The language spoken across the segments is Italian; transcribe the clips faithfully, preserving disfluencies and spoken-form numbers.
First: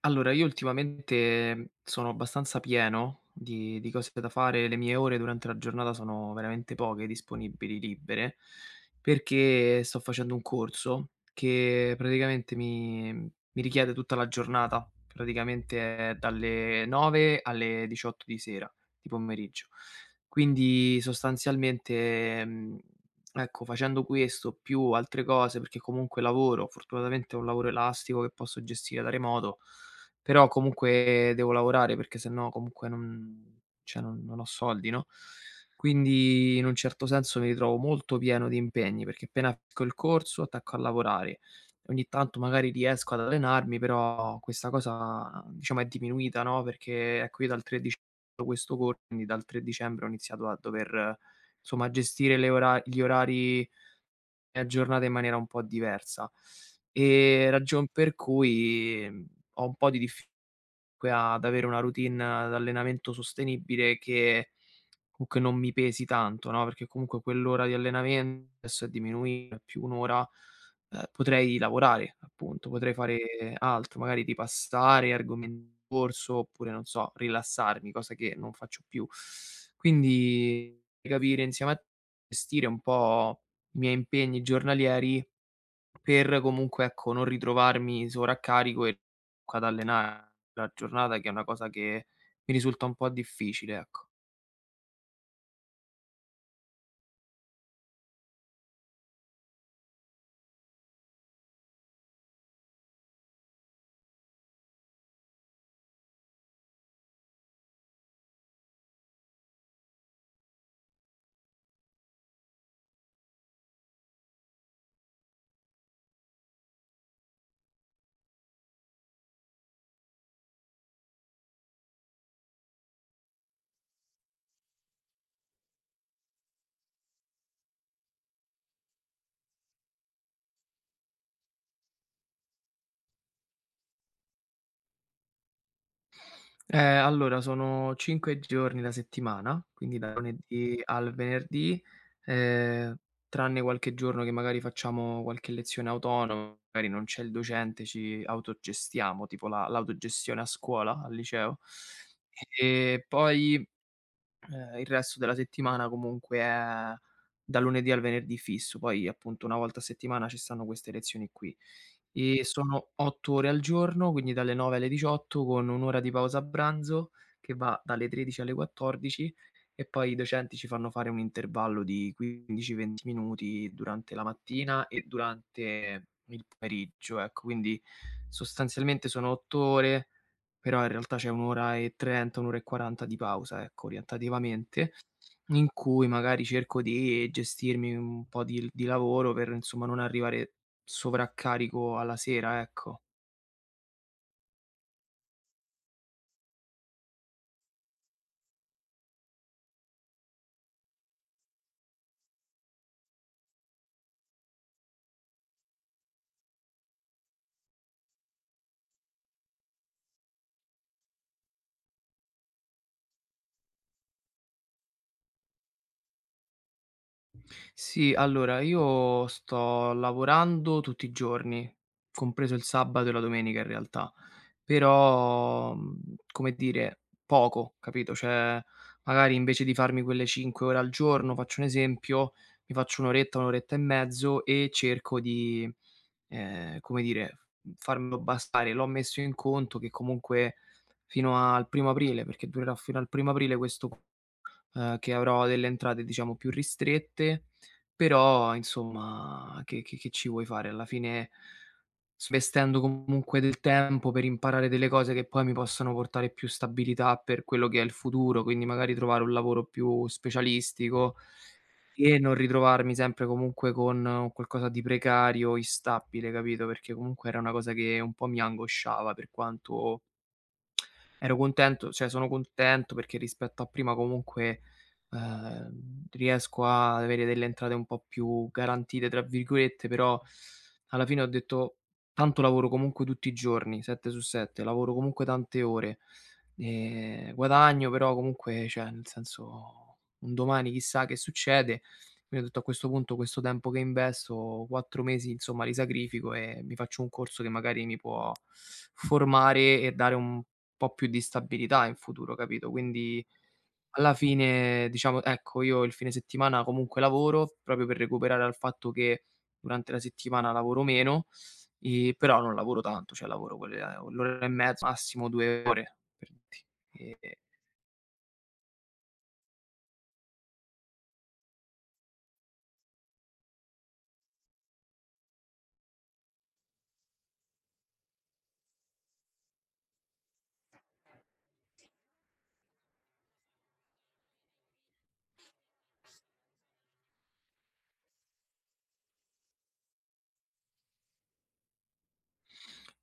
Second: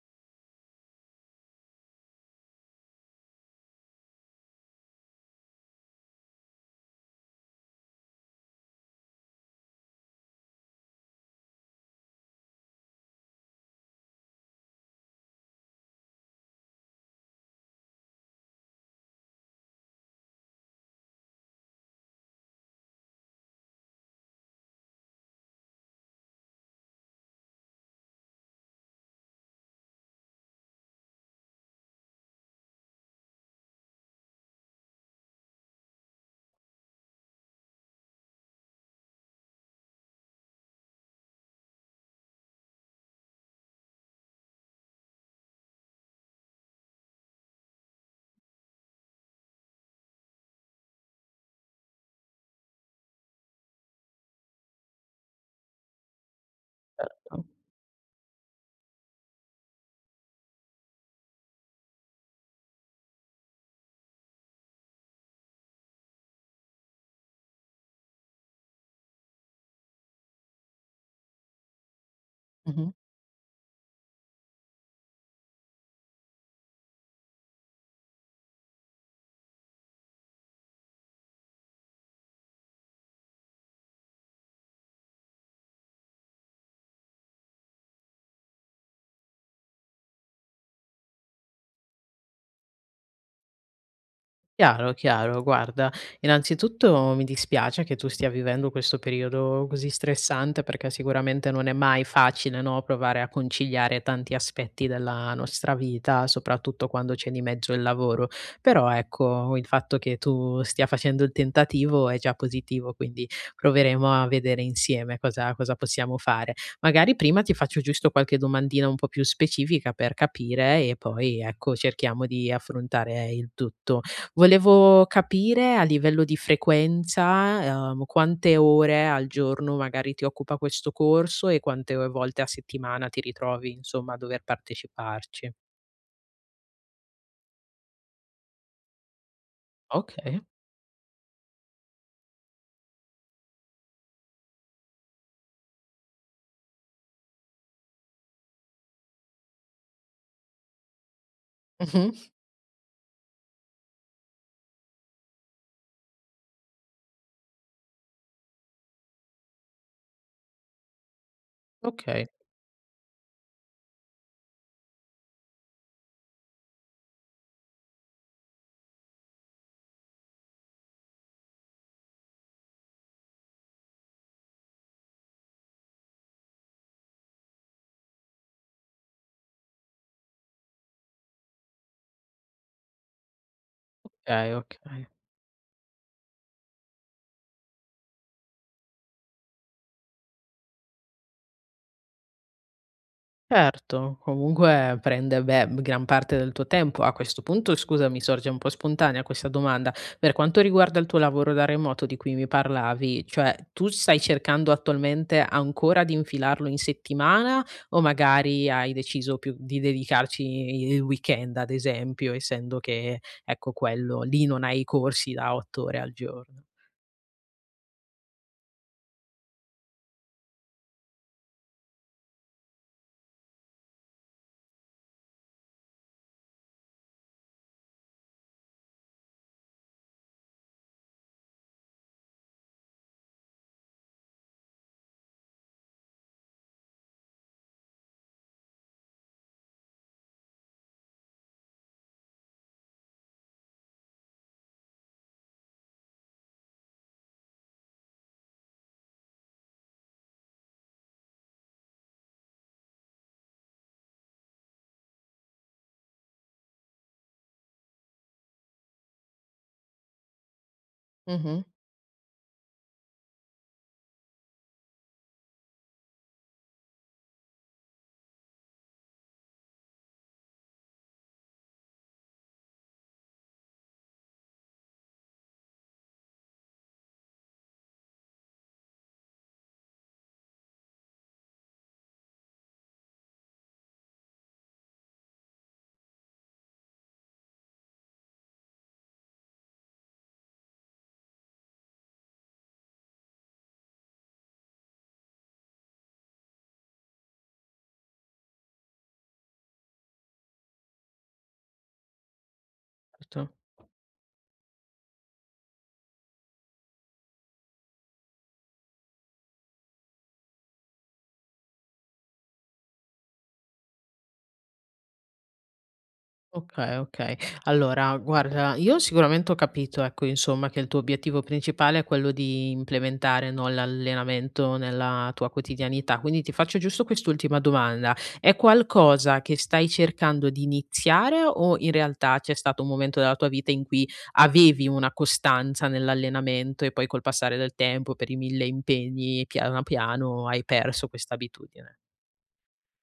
Allora, io ultimamente, mhmm, sono abbastanza pieno di di cose da fare, le mie ore durante la giornata sono veramente poche, disponibili, libere, perché sto facendo un corso che praticamente mi mi richiede tutta la giornata, praticamente è dalle nove alle diciotto di sera, di pomeriggio. Quindi sostanzialmente, mhmm, ecco, facendo questo più altre cose, perché comunque lavoro, fortunatamente è un lavoro elastico che posso gestire da remoto, però comunque devo lavorare, perché sennò comunque non cioè non non ho soldi, no, quindi in un certo senso mi ritrovo molto pieno di impegni, perché appena finisco il corso attacco a lavorare. Ogni tanto magari riesco ad allenarmi, però questa cosa diciamo è diminuita, no, perché ecco io dal tre dicembre ho questo corso, quindi dal tre dicembre ho iniziato a dover eh, insomma gestire le ora gli orari della giornata in maniera un po' diversa. Mh. Ehm, ragion per cui, mhmm, ho un po' di diffi comunque ad avere una routine d'allenamento sostenibile che comunque non mi pesi tanto, no, perché comunque quell'ora di allenamento adesso è diminuita, è più un' ora, ehm, potrei lavorare appunto, Mh-mh. potrei fare altro, magari ripassare argomenti in corso oppure, non so, rilassarmi, cosa che non faccio più. Quindi capire insieme a te, gestire un po' i miei impegni giornalieri per comunque, ecco, non ritrovarmi sovraccarico e ad allenare la giornata, che è una cosa che mi risulta un po' difficile, ecco. Chiaro, chiaro. Guarda, innanzitutto mi dispiace che tu stia vivendo questo periodo così stressante perché sicuramente non è mai facile, no, provare a conciliare tanti aspetti della nostra vita, soprattutto quando c'è di mezzo il lavoro. Però ecco, il fatto che tu stia facendo il tentativo è già positivo, quindi proveremo a vedere insieme cosa, cosa possiamo fare. Magari prima ti faccio giusto qualche domandina un po' più specifica per capire e poi ecco cerchiamo di affrontare il tutto. Volevo capire a livello di frequenza, ehm, quante ore al giorno magari ti occupa questo corso e quante o volte a settimana ti ritrovi, insomma, a dover parteciparci. Eh, allora sono cinque giorni la settimana, quindi da Okay. lunedì al venerdì, ehm, tranne qualche giorno che magari facciamo qualche lezione autonoma, magari non c'è il docente, ci autogestiamo, tipo la l'autogestione a scuola, al liceo. Mh-mh. E poi Ehm, il resto della settimana comunque è da lunedì al venerdì fisso, poi appunto una volta a settimana ci stanno queste lezioni qui. Okay, E sono otto ore al giorno, quindi dalle nove alle diciotto con un' ora di pausa a pranzo che va dalle tredici alle quattordici, e poi i docenti ci fanno fare un intervallo di quindici, venti minuti durante la mattina e durante il pomeriggio, ecco. Quindi sostanzialmente sono otto ore, però in realtà c'è un' ora e trenta, un' ora e quaranta di pausa, ecco, okay, orientativamente, okay. in cui magari cerco di gestirmi un po' di l di lavoro per, insomma, non arrivare sovraccarico alla sera, ecco. Certo, comunque prende, beh, gran parte del tuo tempo. A questo punto, scusa, mi sorge un po' spontanea questa domanda. Per quanto riguarda il tuo lavoro da remoto di cui mi parlavi, cioè tu stai cercando attualmente ancora di infilarlo in settimana o magari hai deciso più di dedicarci il weekend, ad esempio, essendo che, ecco, quello lì non hai corsi da otto ore al giorno? Sì, allora io sto lavorando tutti i giorni, compreso il sabato e la domenica in realtà. Però, mhmm, come dire, poco, capito, cioè magari invece di farmi quelle cinque ore al giorno, faccio un esempio, mi faccio un' oretta, un' oretta e mezzo e cerco di, ehm, come dire, mhmm, farmelo bastare. L'ho messo in conto che comunque fino al primo aprile, perché durerà fino al primo aprile questo, ehm, che avrò delle entrate diciamo più ristrette, però insomma che che che ci vuoi fare alla fine. Svestendo comunque del tempo per imparare delle cose che poi mi possono portare più stabilità per quello che è il futuro, quindi magari trovare un lavoro più specialistico Mh-mh, e non ritrovarmi sempre comunque con un qualcosa di precario, instabile, capito? Perché comunque era una cosa che un po' mi angosciava. Per quanto ero contento, cioè sono contento perché rispetto a prima comunque, ehm, riesco ad avere delle entrate un po' più "garantite" tra virgolette, però alla fine ho detto: "Tanto lavoro comunque tutti i giorni, sette su sette, lavoro comunque tante ore, ehm, guadagno però comunque cioè, nel senso, un domani chissà che succede". Quindi ho detto: "A questo punto questo tempo che investo, quattro mesi insomma li sacrifico e mi faccio un corso che magari mi può formare e dare un po' più di stabilità in futuro, capito?". Quindi certo. alla fine diciamo ecco, io il fine settimana comunque lavoro, proprio per recuperare dal fatto che durante la settimana lavoro meno, ehm, però non lavoro tanto, cioè lavoro quelle eh, l'ora e mezza, massimo due ore per Okay, dirti. okay. E Allora guarda, io sicuramente ho capito, ecco, insomma, che il tuo obiettivo principale è quello di implementare, no, l'allenamento nella tua quotidianità. Quindi ti faccio giusto quest'ultima domanda: è qualcosa che stai cercando di iniziare o in realtà c'è stato un momento della tua vita in cui avevi una costanza nell'allenamento e poi col passare del tempo per i mille impegni piano piano hai perso questa abitudine?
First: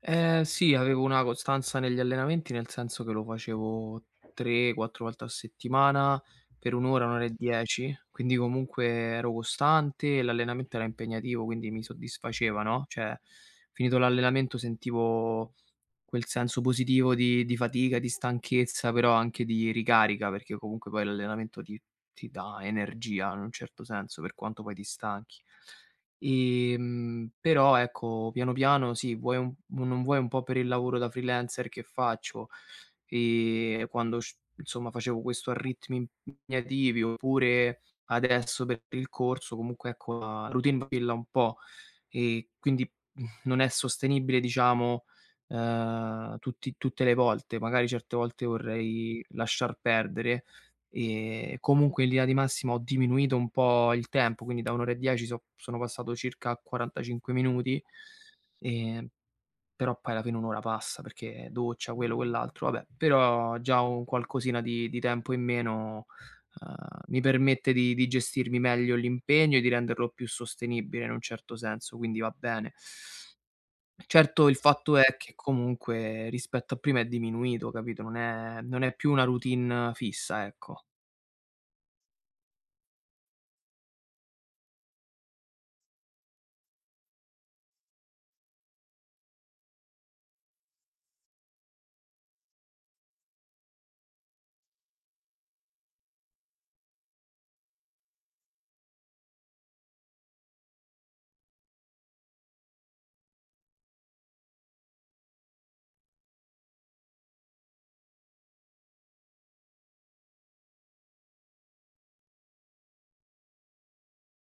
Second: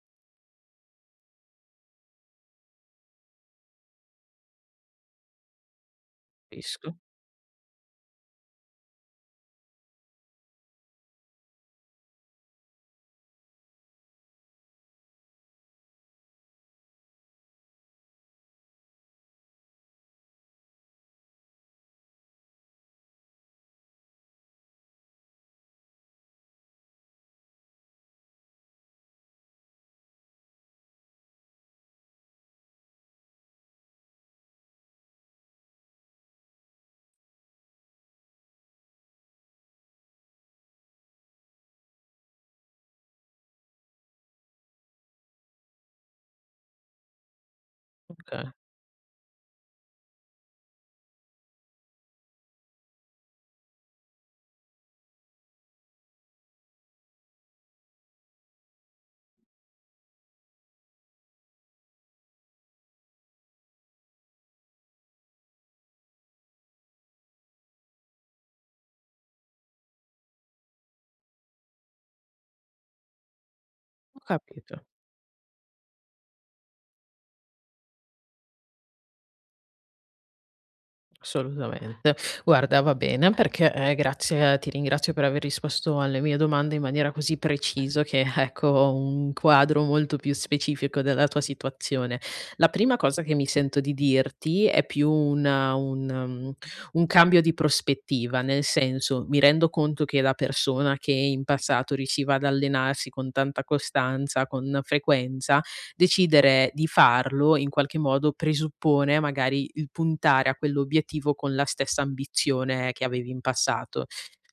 Ehm, sì, avevo una costanza negli allenamenti, nel senso che lo facevo tre, quattro volte a settimana per un' Capisco, ora, un' ora e dieci, quindi comunque ero costante e l'allenamento era impegnativo, quindi mi soddisfaceva, no, cioè finito l'allenamento sentivo quel senso positivo di di fatica, di stanchezza, però anche di ricarica, perché comunque poi l'allenamento ti ti dà energia in un certo senso, per quanto poi ti stanchi. Ehm, però ecco, piano piano sì, vuoi un non vuoi un po' per il lavoro da freelancer che faccio, ehm, quando sc insomma facevo questo a ritmi impegnativi, oppure adesso per il corso, comunque ecco la routine vacilla un po'. E quindi, mhmm, non è sostenibile diciamo, ehm, tutti tutte le volte. Magari certe volte okay, vorrei lasciar perdere, e comunque in linea di massima ho diminuito un po' il tempo, quindi da un' ora e dieci so sono passato circa a quarantacinque minuti, ehm però poi alla fine un' ora passa perché doccia, quello, quell'altro, vabbè, però già un qualcosina di di tempo in meno, uhm, mi permette di di gestirmi meglio l'impegno e di renderlo più sostenibile in un certo senso, quindi va bene. ho Certo, il capito. fatto è che comunque rispetto a prima è diminuito, capito, non è non è più una routine fissa, ecco. Assolutamente. Guarda, va bene perché, ehm, grazie ti ringrazio per aver risposto alle mie domande in maniera così preciso che, ecco, ho un quadro molto più specifico della tua situazione. La prima cosa che mi sento di dirti è più una un mhmm, un cambio di prospettiva, nel senso, mi rendo conto che la persona che in passato riusciva ad allenarsi con tanta costanza, con frequenza, decidere di farlo in qualche modo presuppone magari il puntare a quell'obiettivo con la stessa ambizione che avevi in passato.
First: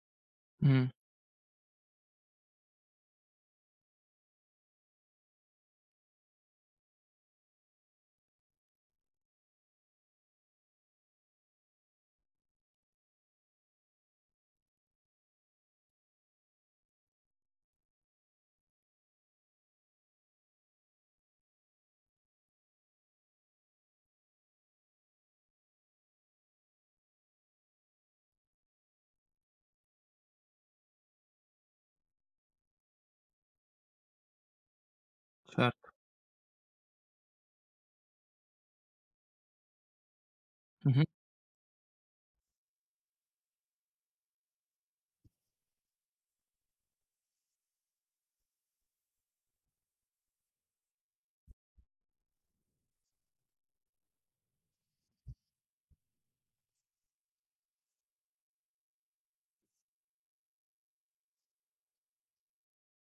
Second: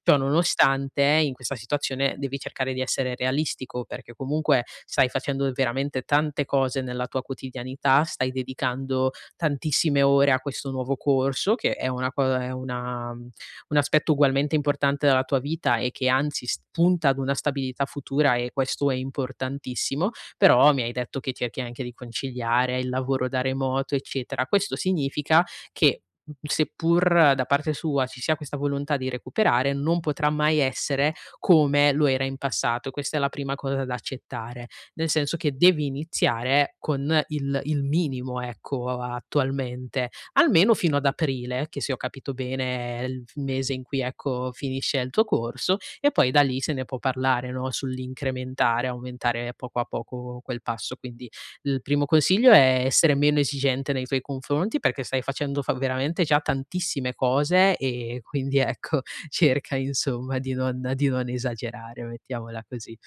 Ciò Mh, nonostante, in questa situazione devi cercare di essere realistico perché comunque stai facendo veramente tante cose nella tua quotidianità, stai dedicando tantissime ore a questo nuovo corso che è una co è una mhmm, un aspetto ugualmente importante della tua vita e che anzi s punta ad una stabilità futura e questo è importantissimo, però mi hai detto che cerchi anche di conciliare il lavoro da remoto, eccetera. Questo significa che, mhmm, seppur da parte sua ci sia questa volontà di recuperare, non potrà mai essere come lo era in passato. Questa è la prima cosa da accettare, nel senso che devi certo. iniziare con il il minimo, ecco, a attualmente, almeno fino ad Mh-mh. aprile, che se ho capito bene è il f mese in cui, ecco, finisce il tuo corso e poi da lì se ne può parlare, no, sull'incrementare, aumentare poco a poco quel passo. Quindi il primo consiglio è essere meno esigente nei tuoi confronti perché stai facendo fa veramente già tantissime cose e quindi ecco cerca insomma di non di non esagerare, mettiamola così.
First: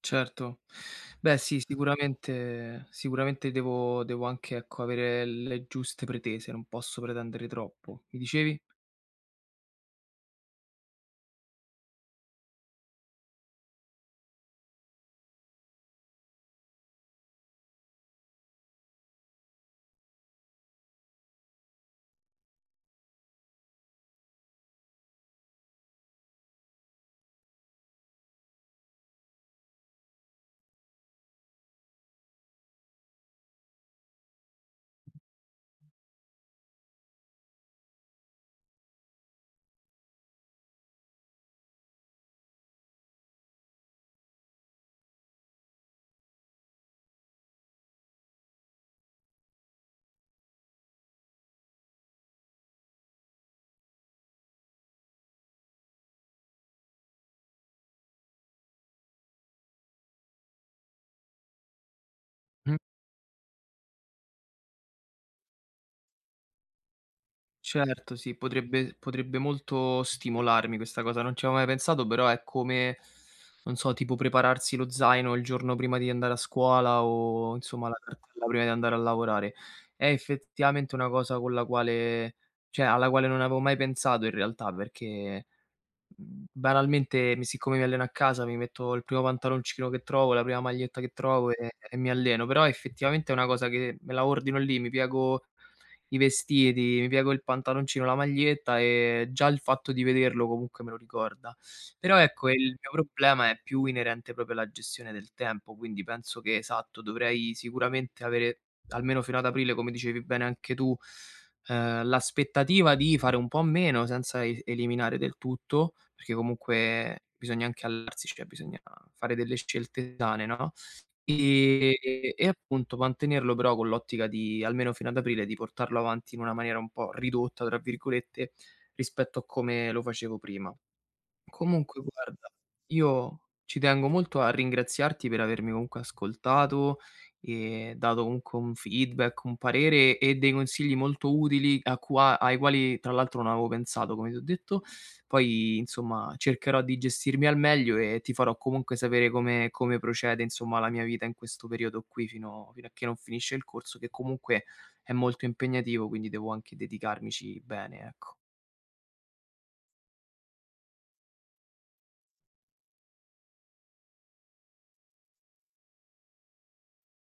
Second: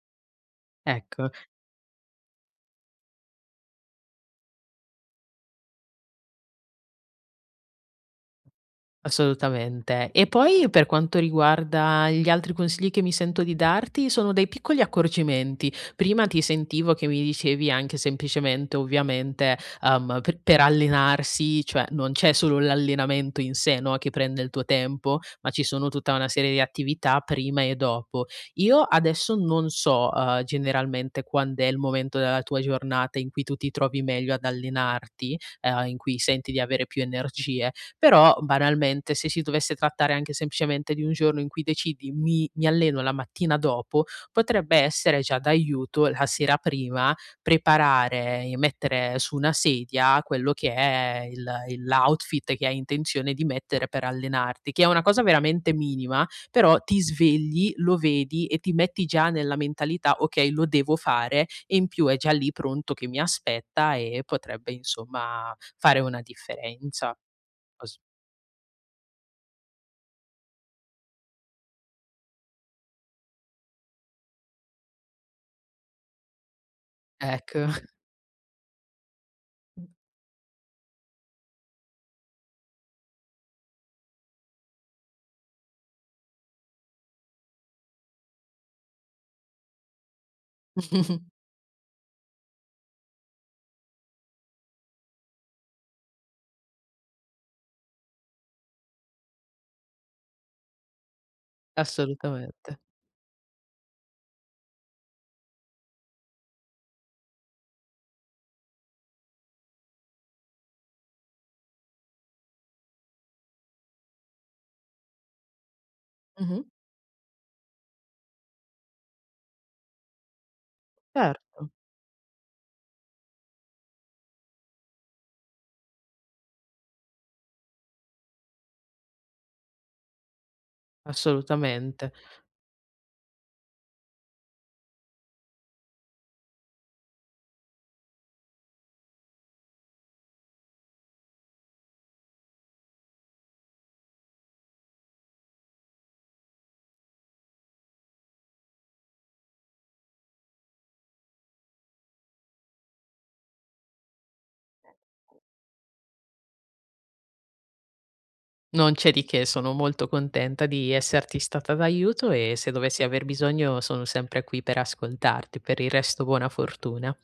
Certo. Ecco. Beh sì, sicuramente, sicuramente devo devo anche, ecco, avere le giuste pretese, non posso pretendere troppo. Mi dicevi? Assolutamente. E poi per quanto riguarda gli altri consigli che mi sento di darti, sono dei piccoli accorgimenti. Prima ti sentivo che mi dicevi anche semplicemente, ovviamente, um, per, per allenarsi, cioè non c'è solo l'allenamento in sé, no, che prende il tuo tempo, ma ci sono tutta una serie di attività prima e dopo. Io adesso non so, uh, generalmente quando è il momento della tua giornata in cui tu ti trovi meglio ad allenarti, eh, in cui senti di avere più energie però banalmente se si dovesse trattare anche semplicemente di un giorno in cui decidi: "Mi mi alleno la mattina dopo", potrebbe essere già d'aiuto la sera prima preparare e mettere su una sedia quello che è il il l'outfit che hai intenzione di mettere per allenarti, che è una cosa veramente minima, però ti svegli, lo vedi e ti metti già nella mentalità: "Okay, lo devo fare", e in più è già lì Mh. pronto che mi aspetta e potrebbe insomma fare una differenza. Cos Certo sì, potrebbe potrebbe molto stimolarmi questa cosa, non ci avevo mai pensato, però è come, non so, tipo prepararsi lo zaino il giorno prima di andare a scuola o ecco, insomma la cartella prima di andare a lavorare. È effettivamente una cosa con la quale, cioè alla quale non avevo mai pensato in realtà, perché Mhmm, banalmente mi siccome mi alleno a casa mi metto il primo pantaloncino che trovo, la prima maglietta che trovo e e mi alleno, però effettivamente è una cosa che me la ordino lì, mi piego i vestiti, mi piego il pantaloncino, la maglietta e già il fatto di vederlo comunque me lo ricorda. Però ecco, il assolutamente. mio problema è più inerente proprio alla gestione del tempo, quindi penso che esatto, dovrei sicuramente avere almeno fino ad aprile, come dicevi bene anche tu, eh, l'aspettativa di fare un po' meno senza e- eliminare del tutto, perché Mh-mh. comunque bisogna anche allarsi, cioè bisogna fare delle scelte sane, no? Certo, Ehm, e appunto mantenerlo però con l'ottica di almeno fino ad aprile, di portarlo avanti in una maniera un po' "ridotta", tra virgolette, rispetto a come lo facevo prima. Comunque assolutamente. guarda, io ci tengo molto a ringraziarti per avermi comunque ascoltato e dato comunque un feedback, un parere e dei consigli molto utili, a qua ai quali tra l'altro non avevo pensato, come ti ho detto. Poi insomma cercherò di gestirmi al meglio e ti farò comunque sapere come come procede insomma la mia vita in questo periodo qui, fino fino a che non finisce il corso, che comunque è molto impegnativo, quindi devo anche dedicarmici bene, ecco. Non c'è di che, sono molto contenta di esserti stata d'aiuto e se dovessi aver bisogno sono sempre qui per ascoltarti. Per il resto buona fortuna.